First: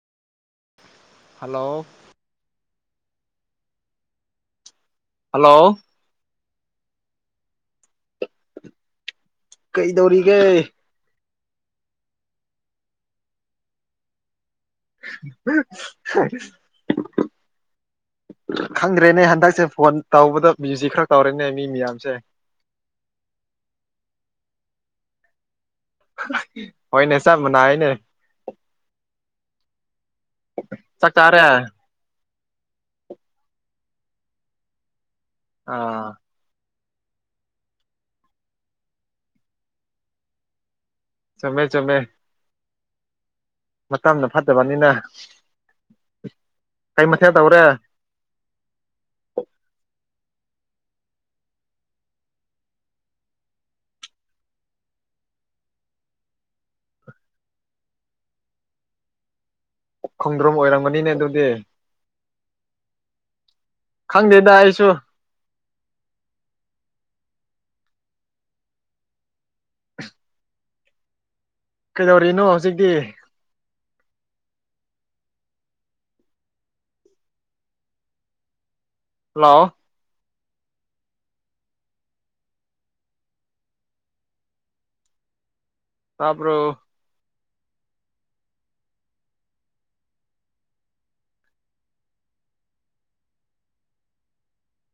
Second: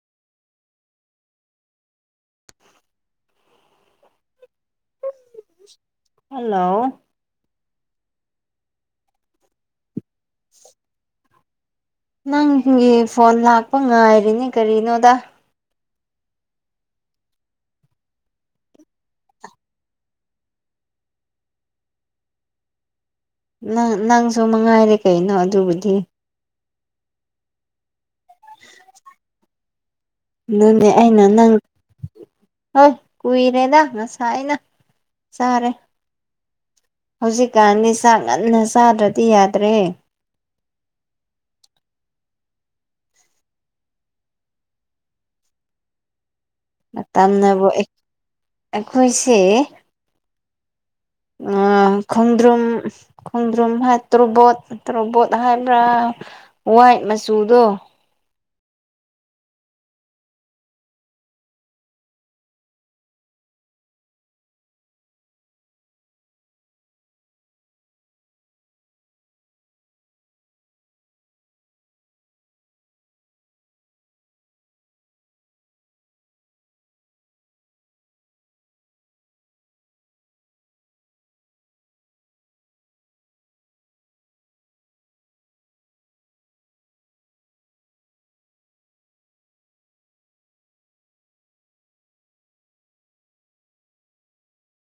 hello hello hello ꯀꯩꯗꯧꯔꯤꯒꯦ ꯅꯪꯕꯨꯌꯦ phone ꯂꯥꯛꯄ ꯉꯥꯏꯔꯤꯅꯤ ꯀꯔꯤꯅꯣꯗ [unintelligible] ꯈꯪꯗ꯭ꯔꯦꯅꯦ ꯍꯟꯗꯛꯁꯦ ꯐꯣꯟ ꯇꯧꯕꯗ ꯕꯤꯖꯤ ꯈꯔ ꯇꯧꯔꯦꯅꯦ ꯃꯤ ꯃꯌꯥꯝꯁꯦ [unintelligible] ꯅꯪ ꯅꯪꯁꯨ ꯃꯉꯥꯏꯔꯦ ꯀꯩꯅꯣ ꯑꯗꯨꯕꯨ ꯍꯣꯏꯅꯦ ꯆꯥꯞ ꯃꯥꯟꯅꯥꯏꯅꯦ [unintelligible] ꯑꯗꯨꯅꯦ ꯆꯥꯛ ꯑꯩꯅ ꯆꯥꯔꯦ ꯅꯪ ꯍꯣꯏ ꯀꯨꯏꯔꯦꯗ ꯉꯁꯥꯏ ꯑꯩꯅ ꯆꯥꯔꯦ ꯑ ꯍꯧꯖꯤꯛꯀꯥꯟꯗꯤ ꯆꯥꯛ ꯉꯟꯅ ꯆꯥꯗ꯭ꯔꯗꯤ ꯌꯥꯗ꯭ꯔꯦ ꯆꯨꯝꯃꯦ ꯆꯨꯝꯃꯦ ꯃꯇꯝꯅ ꯐꯠꯇꯕꯅꯤꯅ ꯀꯩ ꯃꯊꯦꯜ ꯇꯧꯔꯦ ꯃꯇꯝꯅꯕꯨ ꯑꯦ ꯑꯩꯈꯣꯏꯁꯦ ꯑꯥ ꯈꯣꯡꯗ꯭ꯔꯨꯝ ꯈꯣꯡꯗ꯭ꯔꯨꯝ [unintelligible] ꯇꫭꯔꯕꯣꯠ ꯇꫭꯔꯕꯣꯠ ꯍꯥꯏꯕ꯭ꯔ ꯋꯥꯠꯇ ꯃꯆꯨꯗꯣ ꯈꯣꯡꯗ꯭ꯔꯨꯝ ꯑꯣꯏꯔꯝꯒꯅꯤꯅꯦ ꯑꯗꯨꯗꯤ ꯈꯪꯗꯦꯗ ꯑꯩꯁꯨ ꯀꯩꯗꯧꯔꯤꯅꯣ ꯍꯧꯖꯤꯛꯇꯤ ꯍꯜꯂꯣ ꯇꯥꯕ꯭ꯔꫭ